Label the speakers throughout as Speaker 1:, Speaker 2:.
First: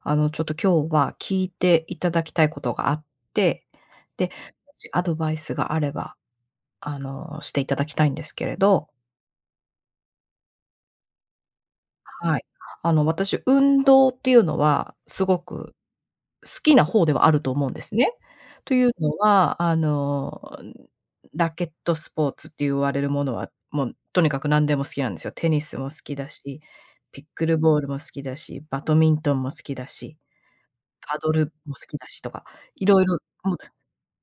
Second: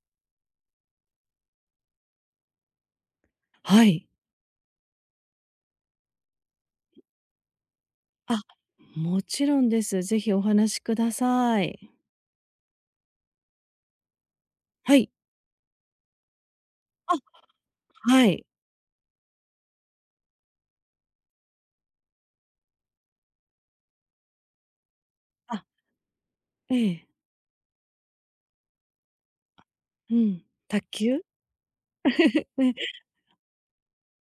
Speaker 1: ちょっと今日は聞いていただきたいことがあって、
Speaker 2: はい。
Speaker 1: で、もしアドバイスがあれば、していただきたいんです
Speaker 2: あ、
Speaker 1: けれど、
Speaker 2: もちろんです。ぜひお話しください。
Speaker 1: はい。私、運動っていうのは
Speaker 2: はい。
Speaker 1: すごく好きな方で
Speaker 2: あ、
Speaker 1: はあると思うんですね。
Speaker 2: はい。
Speaker 1: というのは、ラケットスポーツって言われるものは、もうとにかく何でも好きなんですよ。テニ
Speaker 2: あ、
Speaker 1: スも好きだし、
Speaker 2: ええ、
Speaker 1: ピックルボールも好きだし、バドミントンも好きだ
Speaker 2: う
Speaker 1: し、
Speaker 2: ん。卓
Speaker 1: パ
Speaker 2: 球？
Speaker 1: ドルも好きだしとか、
Speaker 2: え、
Speaker 1: いろいろもう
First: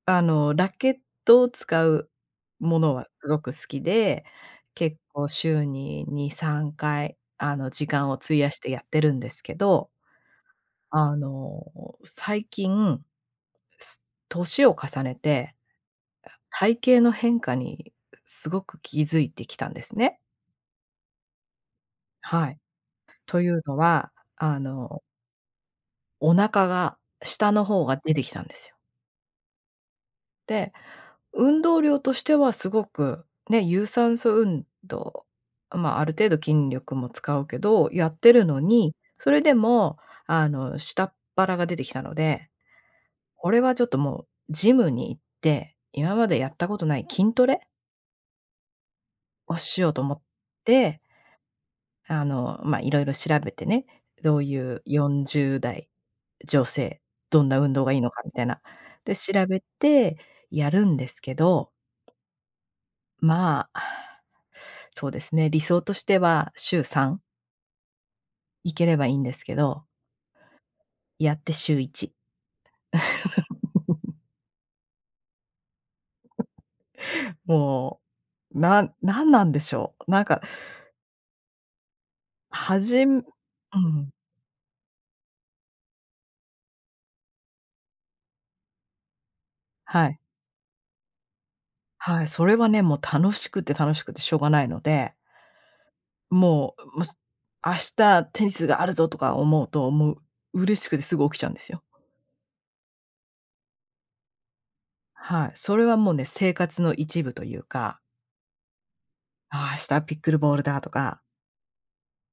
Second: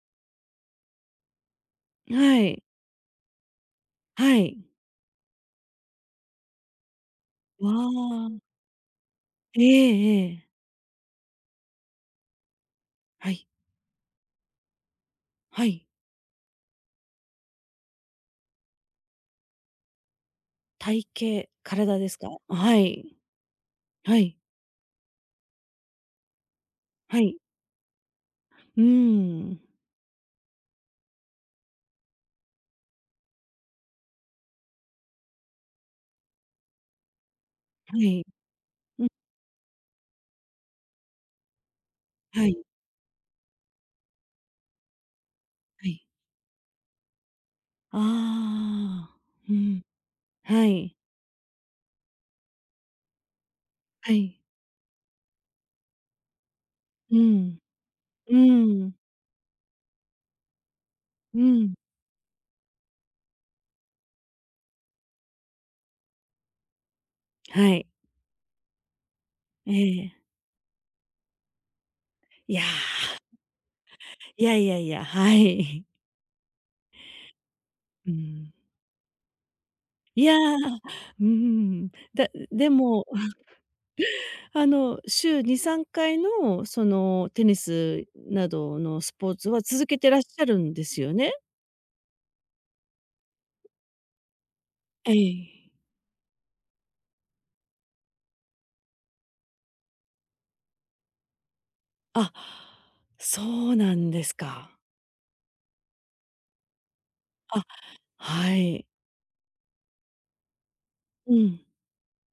Speaker 1: ラケットを使う
Speaker 2: はい、
Speaker 1: ものはすごく好きで、
Speaker 2: はい。
Speaker 1: 結構週に2、3回、
Speaker 2: わ
Speaker 1: 時間を
Speaker 2: あ、
Speaker 1: 費やしてやってるんですけ
Speaker 2: え
Speaker 1: ど、
Speaker 2: えええ。
Speaker 1: あの、最近、
Speaker 2: はい、
Speaker 1: す年を重ねて、
Speaker 2: はい。
Speaker 1: 体型の変化にすごく気づいてきたんですね。
Speaker 2: 体型、体ですか？
Speaker 1: はい。
Speaker 2: はい、
Speaker 1: というのは、
Speaker 2: はい、
Speaker 1: お腹が
Speaker 2: はい。
Speaker 1: 下の方が出てきたんですよ。
Speaker 2: うん、
Speaker 1: で運動量としてはすごく、ね、有酸素運動、まあ、ある程度筋力も使うけど、
Speaker 2: は
Speaker 1: やっ
Speaker 2: い、
Speaker 1: てるのに、
Speaker 2: うん、
Speaker 1: それでも、下っ腹が出てきたの
Speaker 2: は
Speaker 1: で、
Speaker 2: い、
Speaker 1: これはちょっともうジムに行って、
Speaker 2: はい。
Speaker 1: 今までやったことない筋トレ
Speaker 2: ああ、う
Speaker 1: をし
Speaker 2: ん、
Speaker 1: ようと思っ
Speaker 2: はい、
Speaker 1: て、まあ、いろいろ調べてね、
Speaker 2: は
Speaker 1: ど
Speaker 2: い。
Speaker 1: ういう40代女性、
Speaker 2: う
Speaker 1: どん
Speaker 2: ん、
Speaker 1: な運動がいいのかみ
Speaker 2: う
Speaker 1: たいな。
Speaker 2: ん、
Speaker 1: で、調べてやるんですけ
Speaker 2: う
Speaker 1: ど、
Speaker 2: ん、
Speaker 1: まあそうですね、理想としては週3
Speaker 2: はい、
Speaker 1: 行ければいいんですけ
Speaker 2: え
Speaker 1: ど、
Speaker 2: え。
Speaker 1: やって週1。
Speaker 2: いや。いやいやいや、はい。
Speaker 1: も
Speaker 2: うん。
Speaker 1: う、なんでしょう。な
Speaker 2: い
Speaker 1: ん
Speaker 2: や、
Speaker 1: か、
Speaker 2: うん。だで
Speaker 1: はじ
Speaker 2: も、
Speaker 1: んうん、
Speaker 2: 週2、3回の、テニスなどのスポーツは続け
Speaker 1: は
Speaker 2: て
Speaker 1: い。
Speaker 2: らっしゃるんですよね？
Speaker 1: はい、それはね、もう楽しくて楽しくてしょうがないので、
Speaker 2: ええ。
Speaker 1: もう、明日テニスがあるぞとか思うと、もう嬉しくてすぐ起きちゃうんですよ。
Speaker 2: あ、そうなんですか。
Speaker 1: はい、それはもうね、生活の一部という
Speaker 2: あ、
Speaker 1: か、
Speaker 2: はい。
Speaker 1: ああ、明日ピックルボールだとか、
Speaker 2: うん。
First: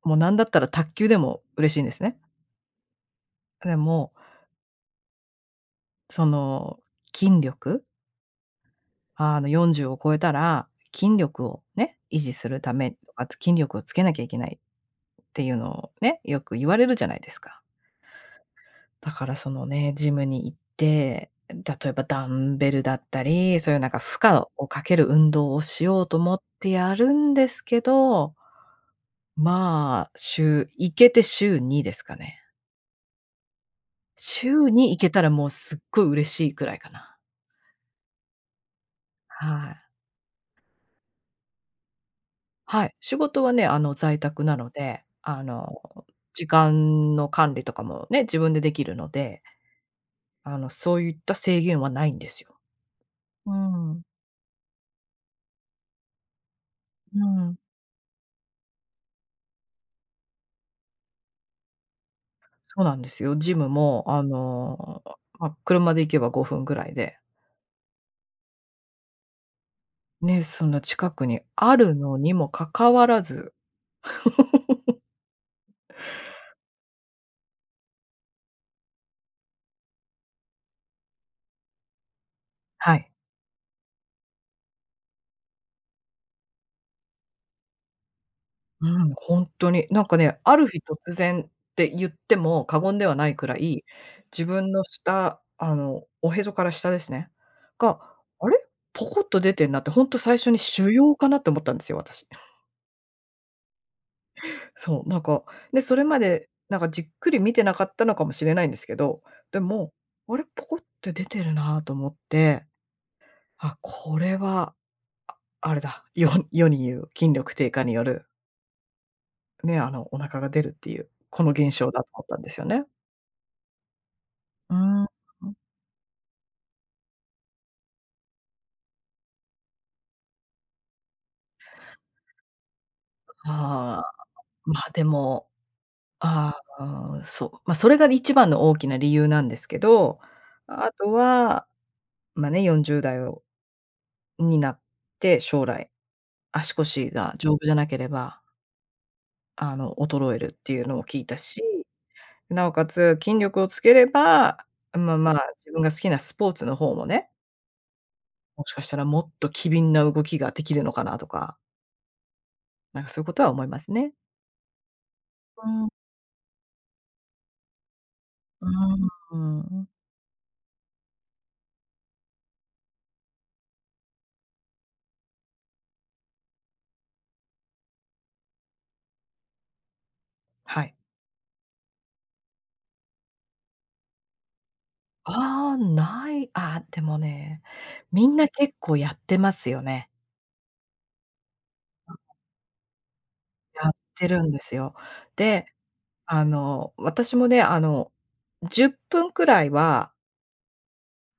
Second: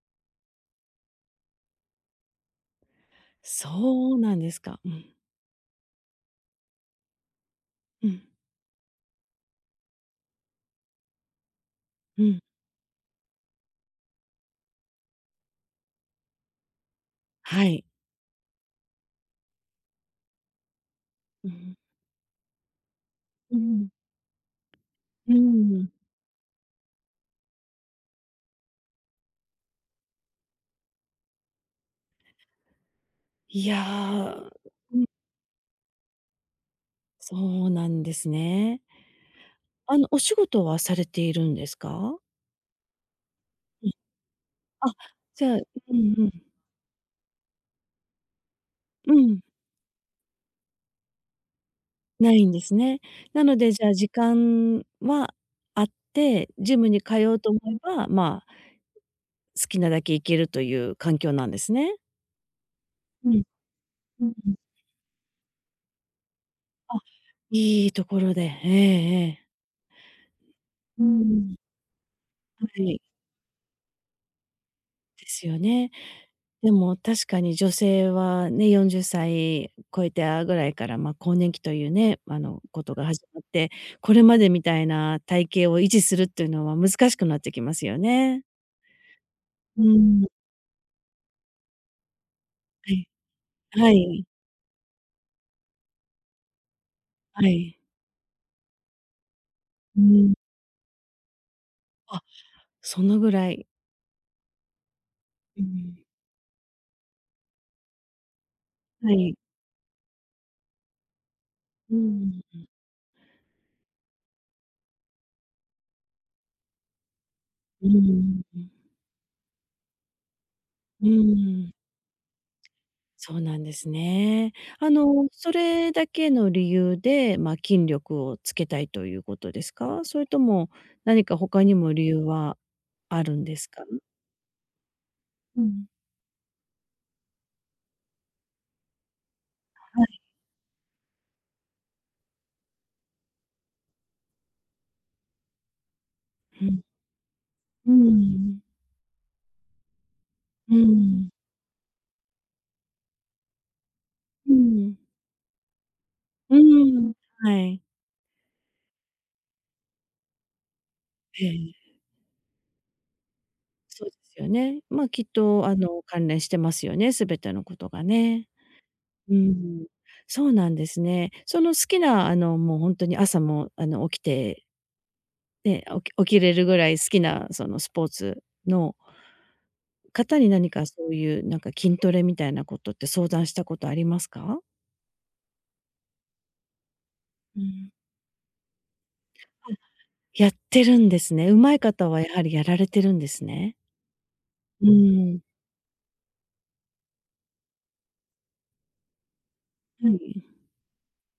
Speaker 1: もうなんだったら卓球でも嬉しいんですね。でも
Speaker 2: そうなんですか。うん、
Speaker 1: その、筋力、
Speaker 2: うん、
Speaker 1: 40を超えたら、筋力をね、維
Speaker 2: う
Speaker 1: 持
Speaker 2: ん。
Speaker 1: するためとか、筋力をつけなきゃいけないっていうのをね、よく言われるじゃないですか。
Speaker 2: はい。
Speaker 1: だからそのね、ジムに行って、
Speaker 2: う
Speaker 1: 例
Speaker 2: ん、
Speaker 1: えばダンベルだった
Speaker 2: う
Speaker 1: り、そういうな
Speaker 2: ん、
Speaker 1: んか負荷をかける運
Speaker 2: う
Speaker 1: 動をし
Speaker 2: ん。
Speaker 1: ようと思ってやるんですけど、まあ、週行けて週にですかね。
Speaker 2: いや、
Speaker 1: 週に行けたらもうすっごい嬉しいくらいかな。
Speaker 2: そうなんですね。
Speaker 1: はい。
Speaker 2: お仕事はされているんですか？
Speaker 1: はい、仕事はね、
Speaker 2: うん。
Speaker 1: 在宅なの
Speaker 2: あ、
Speaker 1: で、
Speaker 2: じゃあ、うんうん。
Speaker 1: 時間の管理とかもね、自分でできるの
Speaker 2: うん、
Speaker 1: で、そういった制限はないんで
Speaker 2: な
Speaker 1: す
Speaker 2: いん
Speaker 1: よ。
Speaker 2: ですね。な
Speaker 1: う
Speaker 2: ので、じゃあ
Speaker 1: ん。
Speaker 2: 時間はあって、ジムに
Speaker 1: う
Speaker 2: 通おうと
Speaker 1: ん。
Speaker 2: 思えば、まあ、好きなだけ行けるという環境なんですね。
Speaker 1: そうなんです
Speaker 2: う
Speaker 1: よ。
Speaker 2: ん、
Speaker 1: ジムも、
Speaker 2: うんうん。
Speaker 1: ま、車で行けば5分ぐらい
Speaker 2: あ、
Speaker 1: で、
Speaker 2: いいところで。ええええ。
Speaker 1: ね、そんな
Speaker 2: う
Speaker 1: 近くに
Speaker 2: ん。
Speaker 1: あるのにもか
Speaker 2: は
Speaker 1: か
Speaker 2: い。
Speaker 1: わらず
Speaker 2: ですよね。でも確かに女性はね、40歳超えたぐらいから、まあ、更年期というね、こと
Speaker 1: は
Speaker 2: が
Speaker 1: い。
Speaker 2: 始まって、これまでみたいな体型を維持するっていうのは難しくなってきますよね。
Speaker 1: うん、ほんと
Speaker 2: う
Speaker 1: に。なんか
Speaker 2: ん、
Speaker 1: ね、ある日突然って言っても過
Speaker 2: は
Speaker 1: 言で
Speaker 2: い。
Speaker 1: はないくらい、
Speaker 2: はい、
Speaker 1: 自分の下、おへそから下ですね、
Speaker 2: はい。
Speaker 1: が、あれ、ポコッと出てんなって、
Speaker 2: う
Speaker 1: ほんと
Speaker 2: ん。
Speaker 1: 最初に腫瘍かなって思ったんですよ、
Speaker 2: あ、
Speaker 1: 私。
Speaker 2: そのぐらい。
Speaker 1: そう、なんか、
Speaker 2: う
Speaker 1: で、そ
Speaker 2: ん。
Speaker 1: れまで、なんかじっくり見てなかったのかもしれないんですけ
Speaker 2: は
Speaker 1: ど、
Speaker 2: い。
Speaker 1: でも、あれ、ポコって出てるなと
Speaker 2: う
Speaker 1: 思っ
Speaker 2: ん、
Speaker 1: て、あ、これは、あれだ、世に言う筋力低下
Speaker 2: う
Speaker 1: による、
Speaker 2: ん。
Speaker 1: ね、お腹が出るってい
Speaker 2: う
Speaker 1: う、この
Speaker 2: ん。
Speaker 1: 現象だと思ったんですよね。
Speaker 2: そうなんですね。
Speaker 1: うーん、
Speaker 2: それだけの理由で、まあ、筋力をつけたいということですか？それとも何か他にも理由はあるんですか？う
Speaker 1: ああ、まあ、でも、
Speaker 2: ん、
Speaker 1: ああ、そう、ま、それが一番の大きな理由なんですけ
Speaker 2: は
Speaker 1: ど、
Speaker 2: い。
Speaker 1: あとは、ま、ね、40代をになって将来、
Speaker 2: う
Speaker 1: 足
Speaker 2: ん、
Speaker 1: 腰が丈夫じゃな
Speaker 2: う
Speaker 1: ければ、
Speaker 2: ん。
Speaker 1: 衰えるって
Speaker 2: う
Speaker 1: いうのを聞い
Speaker 2: ん。
Speaker 1: たし、なおかつ筋力をつけれ
Speaker 2: う
Speaker 1: ば、
Speaker 2: ん、
Speaker 1: まあまあ、自分が好きなスポー
Speaker 2: う
Speaker 1: ツの方も
Speaker 2: ん、
Speaker 1: ね、
Speaker 2: はい。
Speaker 1: もしかしたらもっと機敏な動きができるのかなと
Speaker 2: え
Speaker 1: か、
Speaker 2: え、
Speaker 1: なんかそういうことは思います
Speaker 2: そう
Speaker 1: ね。
Speaker 2: ですよね。まあ、きっ
Speaker 1: う
Speaker 2: と
Speaker 1: ん、
Speaker 2: 関連してますよね、全てのことがね。
Speaker 1: う
Speaker 2: う
Speaker 1: ー
Speaker 2: ん、
Speaker 1: ん、
Speaker 2: そうなんですね。その好きなもう本当に朝も起きてね、起きれるぐらい好きなそのスポーツの方に何
Speaker 1: は
Speaker 2: か
Speaker 1: い。
Speaker 2: そういうなんか筋トレみたいなことって相談したことありますか？
Speaker 1: ああ、ない、あ、でも
Speaker 2: う
Speaker 1: ね、
Speaker 2: ん。
Speaker 1: みんな結構やってますよね。
Speaker 2: やってるんですね。上手い方はやはりやられてるんですね。
Speaker 1: やってるんです
Speaker 2: う
Speaker 1: よ。
Speaker 2: ーん。
Speaker 1: で、私もね、10分くらい
Speaker 2: は
Speaker 1: は、
Speaker 2: い。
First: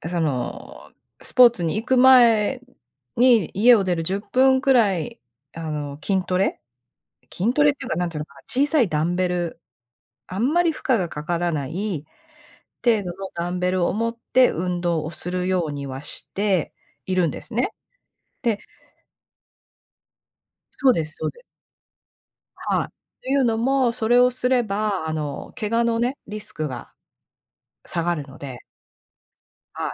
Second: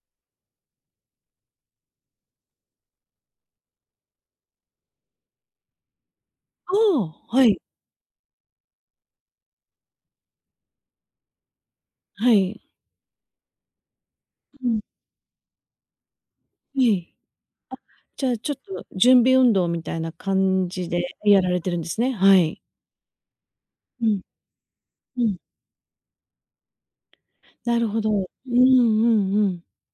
Speaker 1: その、スポーツに行く前に家を出る10分くらい、あの、筋トレ
Speaker 2: ああ、は
Speaker 1: 筋
Speaker 2: い、
Speaker 1: トレっていうか、なんていうのかな、小さいダンベル、あんまり負荷がかからない
Speaker 2: はい。
Speaker 1: 程度のダンベルを持って
Speaker 2: うん。
Speaker 1: 運動をするようにはして
Speaker 2: ええ。
Speaker 1: いるんですね。
Speaker 2: じゃあちょっ
Speaker 1: で
Speaker 2: と準備運動みたいな感
Speaker 1: そ
Speaker 2: じ
Speaker 1: う
Speaker 2: で
Speaker 1: ですそうで
Speaker 2: やら
Speaker 1: す。
Speaker 2: れてるんですね。はい。
Speaker 1: はい。というのも、
Speaker 2: う
Speaker 1: それ
Speaker 2: ん、
Speaker 1: をすれば、
Speaker 2: うん。
Speaker 1: 怪我のね、リスクが
Speaker 2: なるほ
Speaker 1: 下
Speaker 2: ど。
Speaker 1: がる
Speaker 2: う
Speaker 1: の
Speaker 2: んう
Speaker 1: で、
Speaker 2: んうん。
Speaker 1: はい。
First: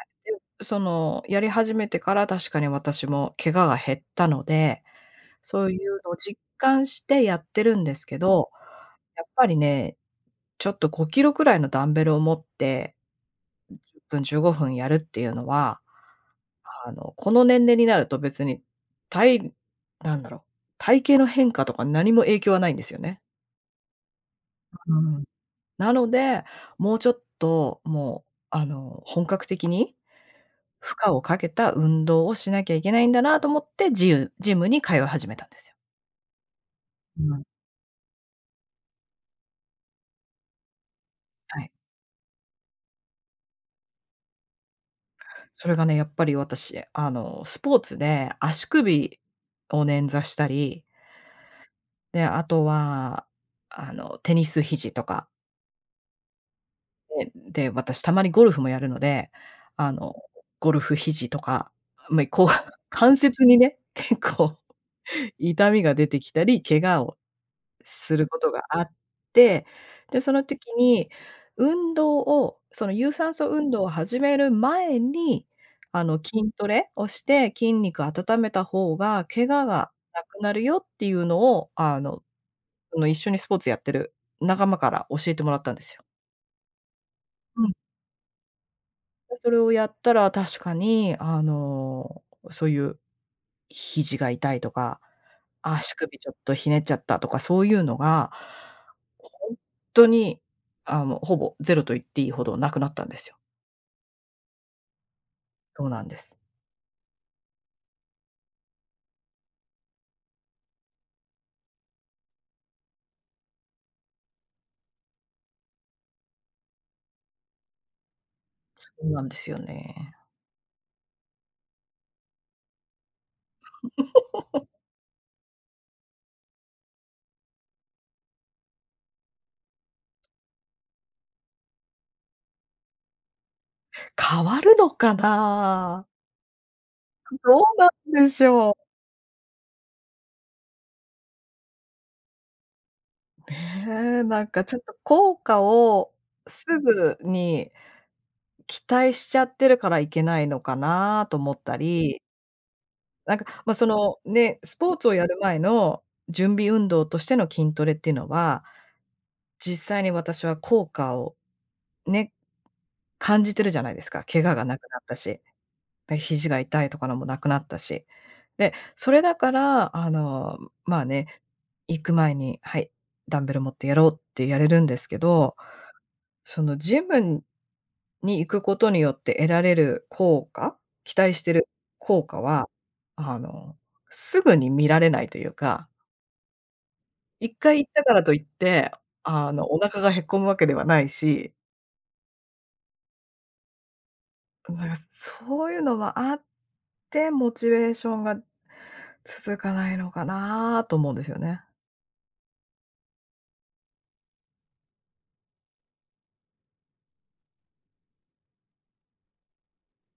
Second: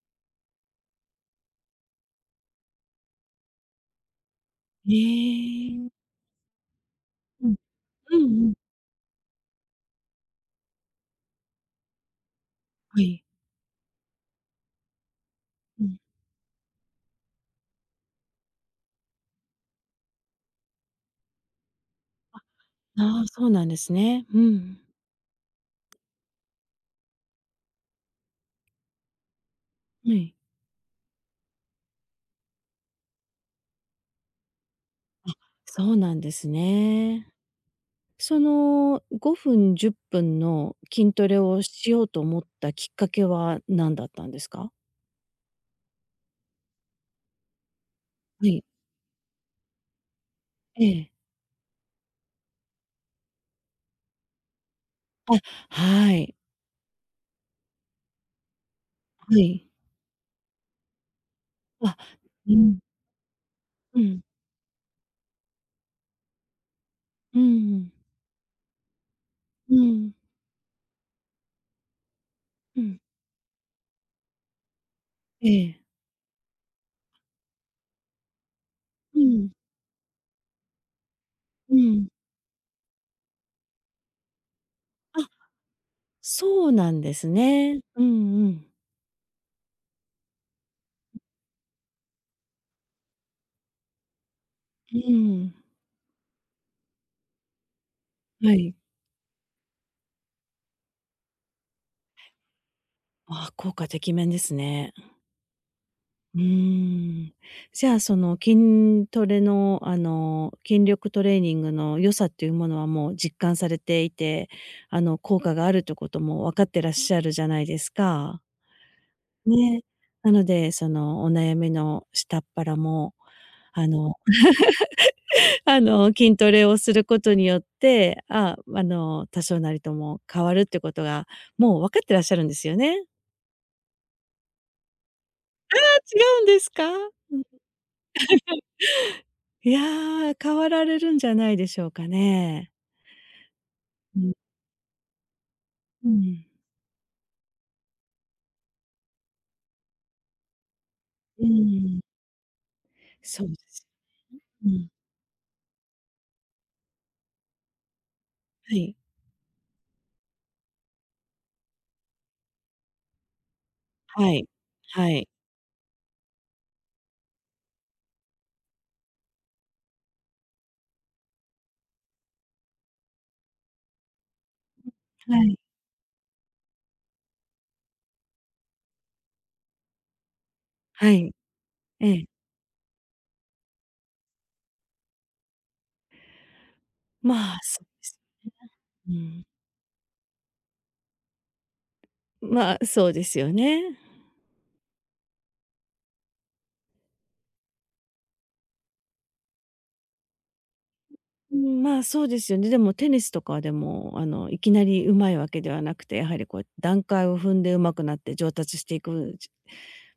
Speaker 1: で、その、やり始めてから確かに私も怪我が減ったので、
Speaker 2: え
Speaker 1: そうい
Speaker 2: え。
Speaker 1: うのを実感してやっ
Speaker 2: うん。
Speaker 1: てるんですけ
Speaker 2: うん
Speaker 1: ど、
Speaker 2: うん。
Speaker 1: やっぱりね、ちょっと5キロくらいのダンベルを持って、
Speaker 2: はい。
Speaker 1: 10分、15分やるっていうのは、
Speaker 2: うん、
Speaker 1: この年齢になると別に、たいなんだろう、体型の変化とか何も影響はないんですよね。
Speaker 2: ああ、そうなんですね。うん。
Speaker 1: うん。なので、もうちょっと、もう、本格的に
Speaker 2: はい。
Speaker 1: 負荷をかけた運動をしなきゃいけないんだなと思って、ジムに通い始めたんですよ。
Speaker 2: そうなんですね。
Speaker 1: うん、
Speaker 2: その5分、10分の筋トレ
Speaker 1: は
Speaker 2: を
Speaker 1: い。
Speaker 2: しようと思ったきっかけは何だったんですか？
Speaker 1: それがね、やっぱり私、スポーツで
Speaker 2: はい。
Speaker 1: 足首を捻挫したり、
Speaker 2: ええ。
Speaker 1: で、あとは、テニス肘とか、
Speaker 2: あ、はい。
Speaker 1: でで、私たまにゴルフもやるので、
Speaker 2: はい。
Speaker 1: あの、ゴルフ肘とか、
Speaker 2: あ、
Speaker 1: ま、こう
Speaker 2: う ん。
Speaker 1: 関節にね、
Speaker 2: う
Speaker 1: 結
Speaker 2: ん。
Speaker 1: 構 痛みが出てきたり、怪我を
Speaker 2: うん。
Speaker 1: することがあって、
Speaker 2: うん。
Speaker 1: で、その時に運動を、
Speaker 2: う
Speaker 1: その
Speaker 2: ん。
Speaker 1: 有酸素運動を始める前に、
Speaker 2: ええ。
Speaker 1: 筋トレをして筋肉温めた方
Speaker 2: う
Speaker 1: が怪
Speaker 2: ん。
Speaker 1: 我がなくなるよっていうのを、
Speaker 2: うん。
Speaker 1: その一緒にスポーツやってる仲間から教
Speaker 2: あ、
Speaker 1: えてもらったんですよ。
Speaker 2: そうなんです
Speaker 1: うん
Speaker 2: ね。うんうん。
Speaker 1: それをやったら確かに、そういう肘が痛いと
Speaker 2: う
Speaker 1: か、
Speaker 2: ん。
Speaker 1: 足首ちょっとひねっちゃったとか、そういうのが、
Speaker 2: はい。
Speaker 1: ほんとに、ほぼゼロと言っていいほどなくなったんですよ。
Speaker 2: ああ、効果てきめんですね。
Speaker 1: そうなんです。
Speaker 2: うーん。じゃあ、その筋トレの、筋力トレーニングの良さっていうものはもう実感されていて、効果があるってことも分かってらっしゃるじゃないですか。
Speaker 1: そうなんですよ
Speaker 2: ね。
Speaker 1: ね。
Speaker 2: なので、そのお悩みの下っ腹も、あの 筋トレをすることによって、ああ、多少なりとも変わるってことが、もう分かってらっしゃるんですよね？
Speaker 1: 変わるのか
Speaker 2: あ、
Speaker 1: な？
Speaker 2: 違うんですか？
Speaker 1: どうなんでしょう。
Speaker 2: いやー、変わられるんじゃないでしょうかね。う
Speaker 1: ね、
Speaker 2: ん。
Speaker 1: なんかちょっと効果
Speaker 2: う
Speaker 1: を
Speaker 2: ん、
Speaker 1: すぐに期待しちゃってるからいけないのかなと
Speaker 2: う
Speaker 1: 思った
Speaker 2: ん、
Speaker 1: り、なんか、
Speaker 2: そうで
Speaker 1: ま、そ
Speaker 2: す。
Speaker 1: の、ね、
Speaker 2: う
Speaker 1: ス
Speaker 2: ん、
Speaker 1: ポーツをやる前の準備運動としての筋トレっていうのは、
Speaker 2: はい、
Speaker 1: 実際に私は効果をね、感じてるじゃないですか。
Speaker 2: は
Speaker 1: 怪
Speaker 2: い、
Speaker 1: 我がなくなっ
Speaker 2: は
Speaker 1: た
Speaker 2: い、
Speaker 1: し、で、肘が痛いとかのもなくなったし。で、それだから、まあね、行く前に「はい、ダンベル持ってやろう」ってやれるんですけ
Speaker 2: は
Speaker 1: ど
Speaker 2: い、
Speaker 1: そのジムに行くことによって得られる効果
Speaker 2: は
Speaker 1: 期
Speaker 2: い、
Speaker 1: 待してる
Speaker 2: え
Speaker 1: 効
Speaker 2: え、
Speaker 1: 果は、あの、すぐに見られないというか、
Speaker 2: ま
Speaker 1: 一
Speaker 2: あ、
Speaker 1: 回
Speaker 2: そう
Speaker 1: 行
Speaker 2: で
Speaker 1: ったか
Speaker 2: す。
Speaker 1: らといって、
Speaker 2: うん。
Speaker 1: お腹がへこむわけではないし、
Speaker 2: まあ、そうですよね。
Speaker 1: なんかそういうのはあって、モチベーションが続かないのかなと思うんですよ
Speaker 2: う
Speaker 1: ね。
Speaker 2: ん、まあ、そうですよね。でもテニスとかでも、いきなり上手いわけではなくて、やはりこう段階を踏んで上手くなって上達していく、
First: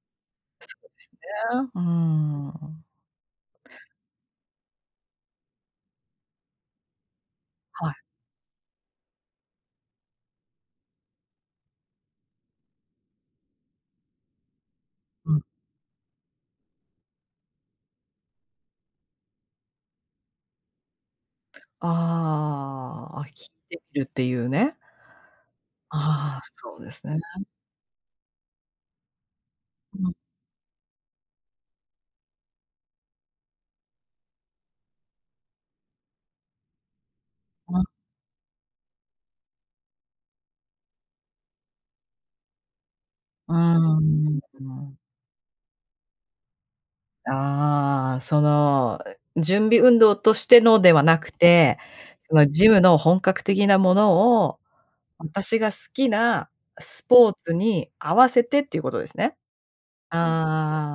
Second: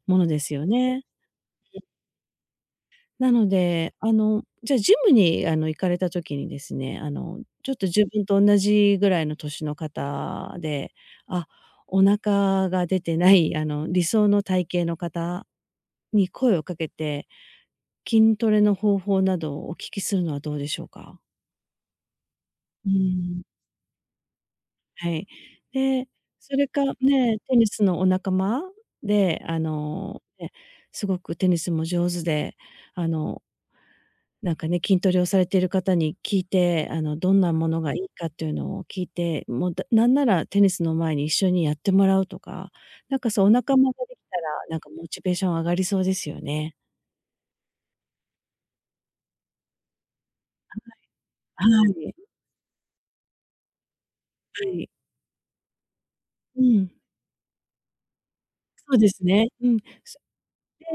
Speaker 2: ものですよ
Speaker 1: す
Speaker 2: ね。
Speaker 1: ねうーん。
Speaker 2: なので、じゃあジムに、行かれた時にですね、ちょっと
Speaker 1: は
Speaker 2: 自
Speaker 1: い。
Speaker 2: 分と同じぐらいの年の方で、あ、お腹が出てない、理想の体型の
Speaker 1: うん。
Speaker 2: 方に声をかけて、筋トレの方法などをお聞きするのはどうでしょうか？う
Speaker 1: ああ、あ、
Speaker 2: ん。
Speaker 1: 聞いてみるっていうね。
Speaker 2: はい。で、
Speaker 1: ああ、
Speaker 2: それ
Speaker 1: そう
Speaker 2: か
Speaker 1: ですね。
Speaker 2: ね、テニスのお仲間で、
Speaker 1: うん。
Speaker 2: ね、すごくテニスも上手で、あの、なんかね、筋トレをされている方に聞いて、どんなものがいいかっていうのを聞いて、もう、なんならテニスの前に一緒にやってもらうとか、なんかそうお
Speaker 1: う
Speaker 2: 仲間ができた
Speaker 1: ー
Speaker 2: ら、なんか
Speaker 1: ん。
Speaker 2: モチベーション上がりそうですよね。
Speaker 1: ああ、その、準備運動としてのではなく
Speaker 2: は
Speaker 1: て、
Speaker 2: い、
Speaker 1: そのジムの本格的なものを、
Speaker 2: はい。
Speaker 1: 私が好きな
Speaker 2: うん、
Speaker 1: スポーツに合わせてっていうこ
Speaker 2: そ
Speaker 1: と
Speaker 2: う
Speaker 1: で
Speaker 2: で
Speaker 1: す
Speaker 2: す
Speaker 1: ね。
Speaker 2: ね。うん。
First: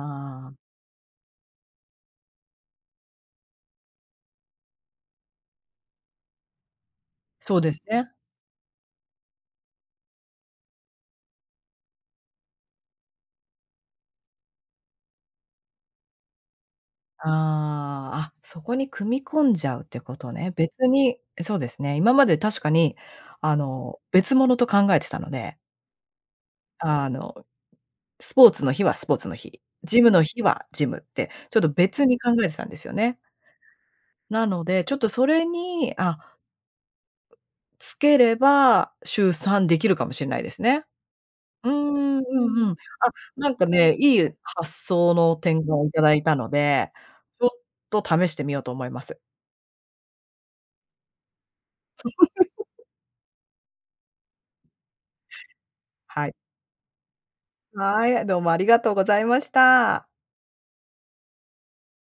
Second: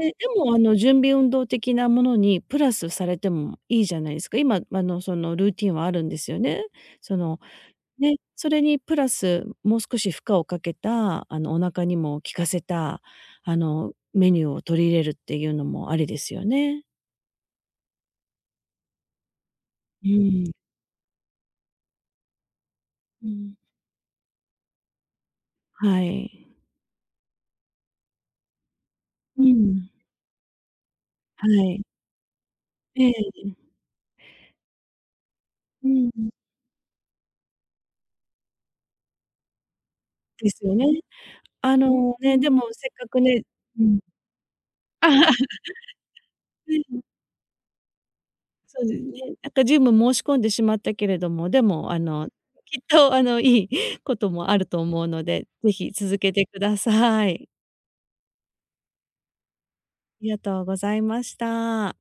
Speaker 2: で、で
Speaker 1: あ、
Speaker 2: も、準備運動的なものにプラスされてもいいじゃないですか。今、その、ルーティンはあるんですよね。その、
Speaker 1: そうですね。
Speaker 2: ね、それにプラスもう少し負荷をかけた、お腹にも効かせた、メニューを取り入れるっていうのもありですよね。
Speaker 1: ああ、あ、そこに組み込んじゃうって
Speaker 2: う
Speaker 1: こと
Speaker 2: ん、
Speaker 1: ね。別にそうですね、今まで確かに、
Speaker 2: うん、
Speaker 1: 別物と考えてたので、
Speaker 2: はい。
Speaker 1: あのスポーツの日はスポーツの
Speaker 2: う
Speaker 1: 日、
Speaker 2: ん、
Speaker 1: ジムの日はジムって、
Speaker 2: は
Speaker 1: ちょっと
Speaker 2: い。
Speaker 1: 別に考えてたんですよ
Speaker 2: え
Speaker 1: ね。
Speaker 2: え、
Speaker 1: なので、ちょっとそれ
Speaker 2: う
Speaker 1: に、
Speaker 2: ん、
Speaker 1: あ、つければ、週散できるかもしれないで
Speaker 2: で
Speaker 1: す
Speaker 2: すよ
Speaker 1: ね。
Speaker 2: ね。
Speaker 1: うーん、う
Speaker 2: ね、でも
Speaker 1: んうん。あ、
Speaker 2: せっかくね、
Speaker 1: なんか
Speaker 2: う
Speaker 1: ね、
Speaker 2: ん。
Speaker 1: いい発
Speaker 2: ああ
Speaker 1: 想
Speaker 2: ね
Speaker 1: の転換をいただいたので、ちょっと試してみようと
Speaker 2: そ
Speaker 1: 思
Speaker 2: う
Speaker 1: い
Speaker 2: で
Speaker 1: ま
Speaker 2: す
Speaker 1: す。
Speaker 2: ね。なんかジム申し込んでしまったけれども、でもきっといいこともあると思うので、ぜひ続
Speaker 1: は
Speaker 2: け
Speaker 1: い。
Speaker 2: てください。
Speaker 1: はい、どうもありがとうございました。
Speaker 2: ありがとうございました。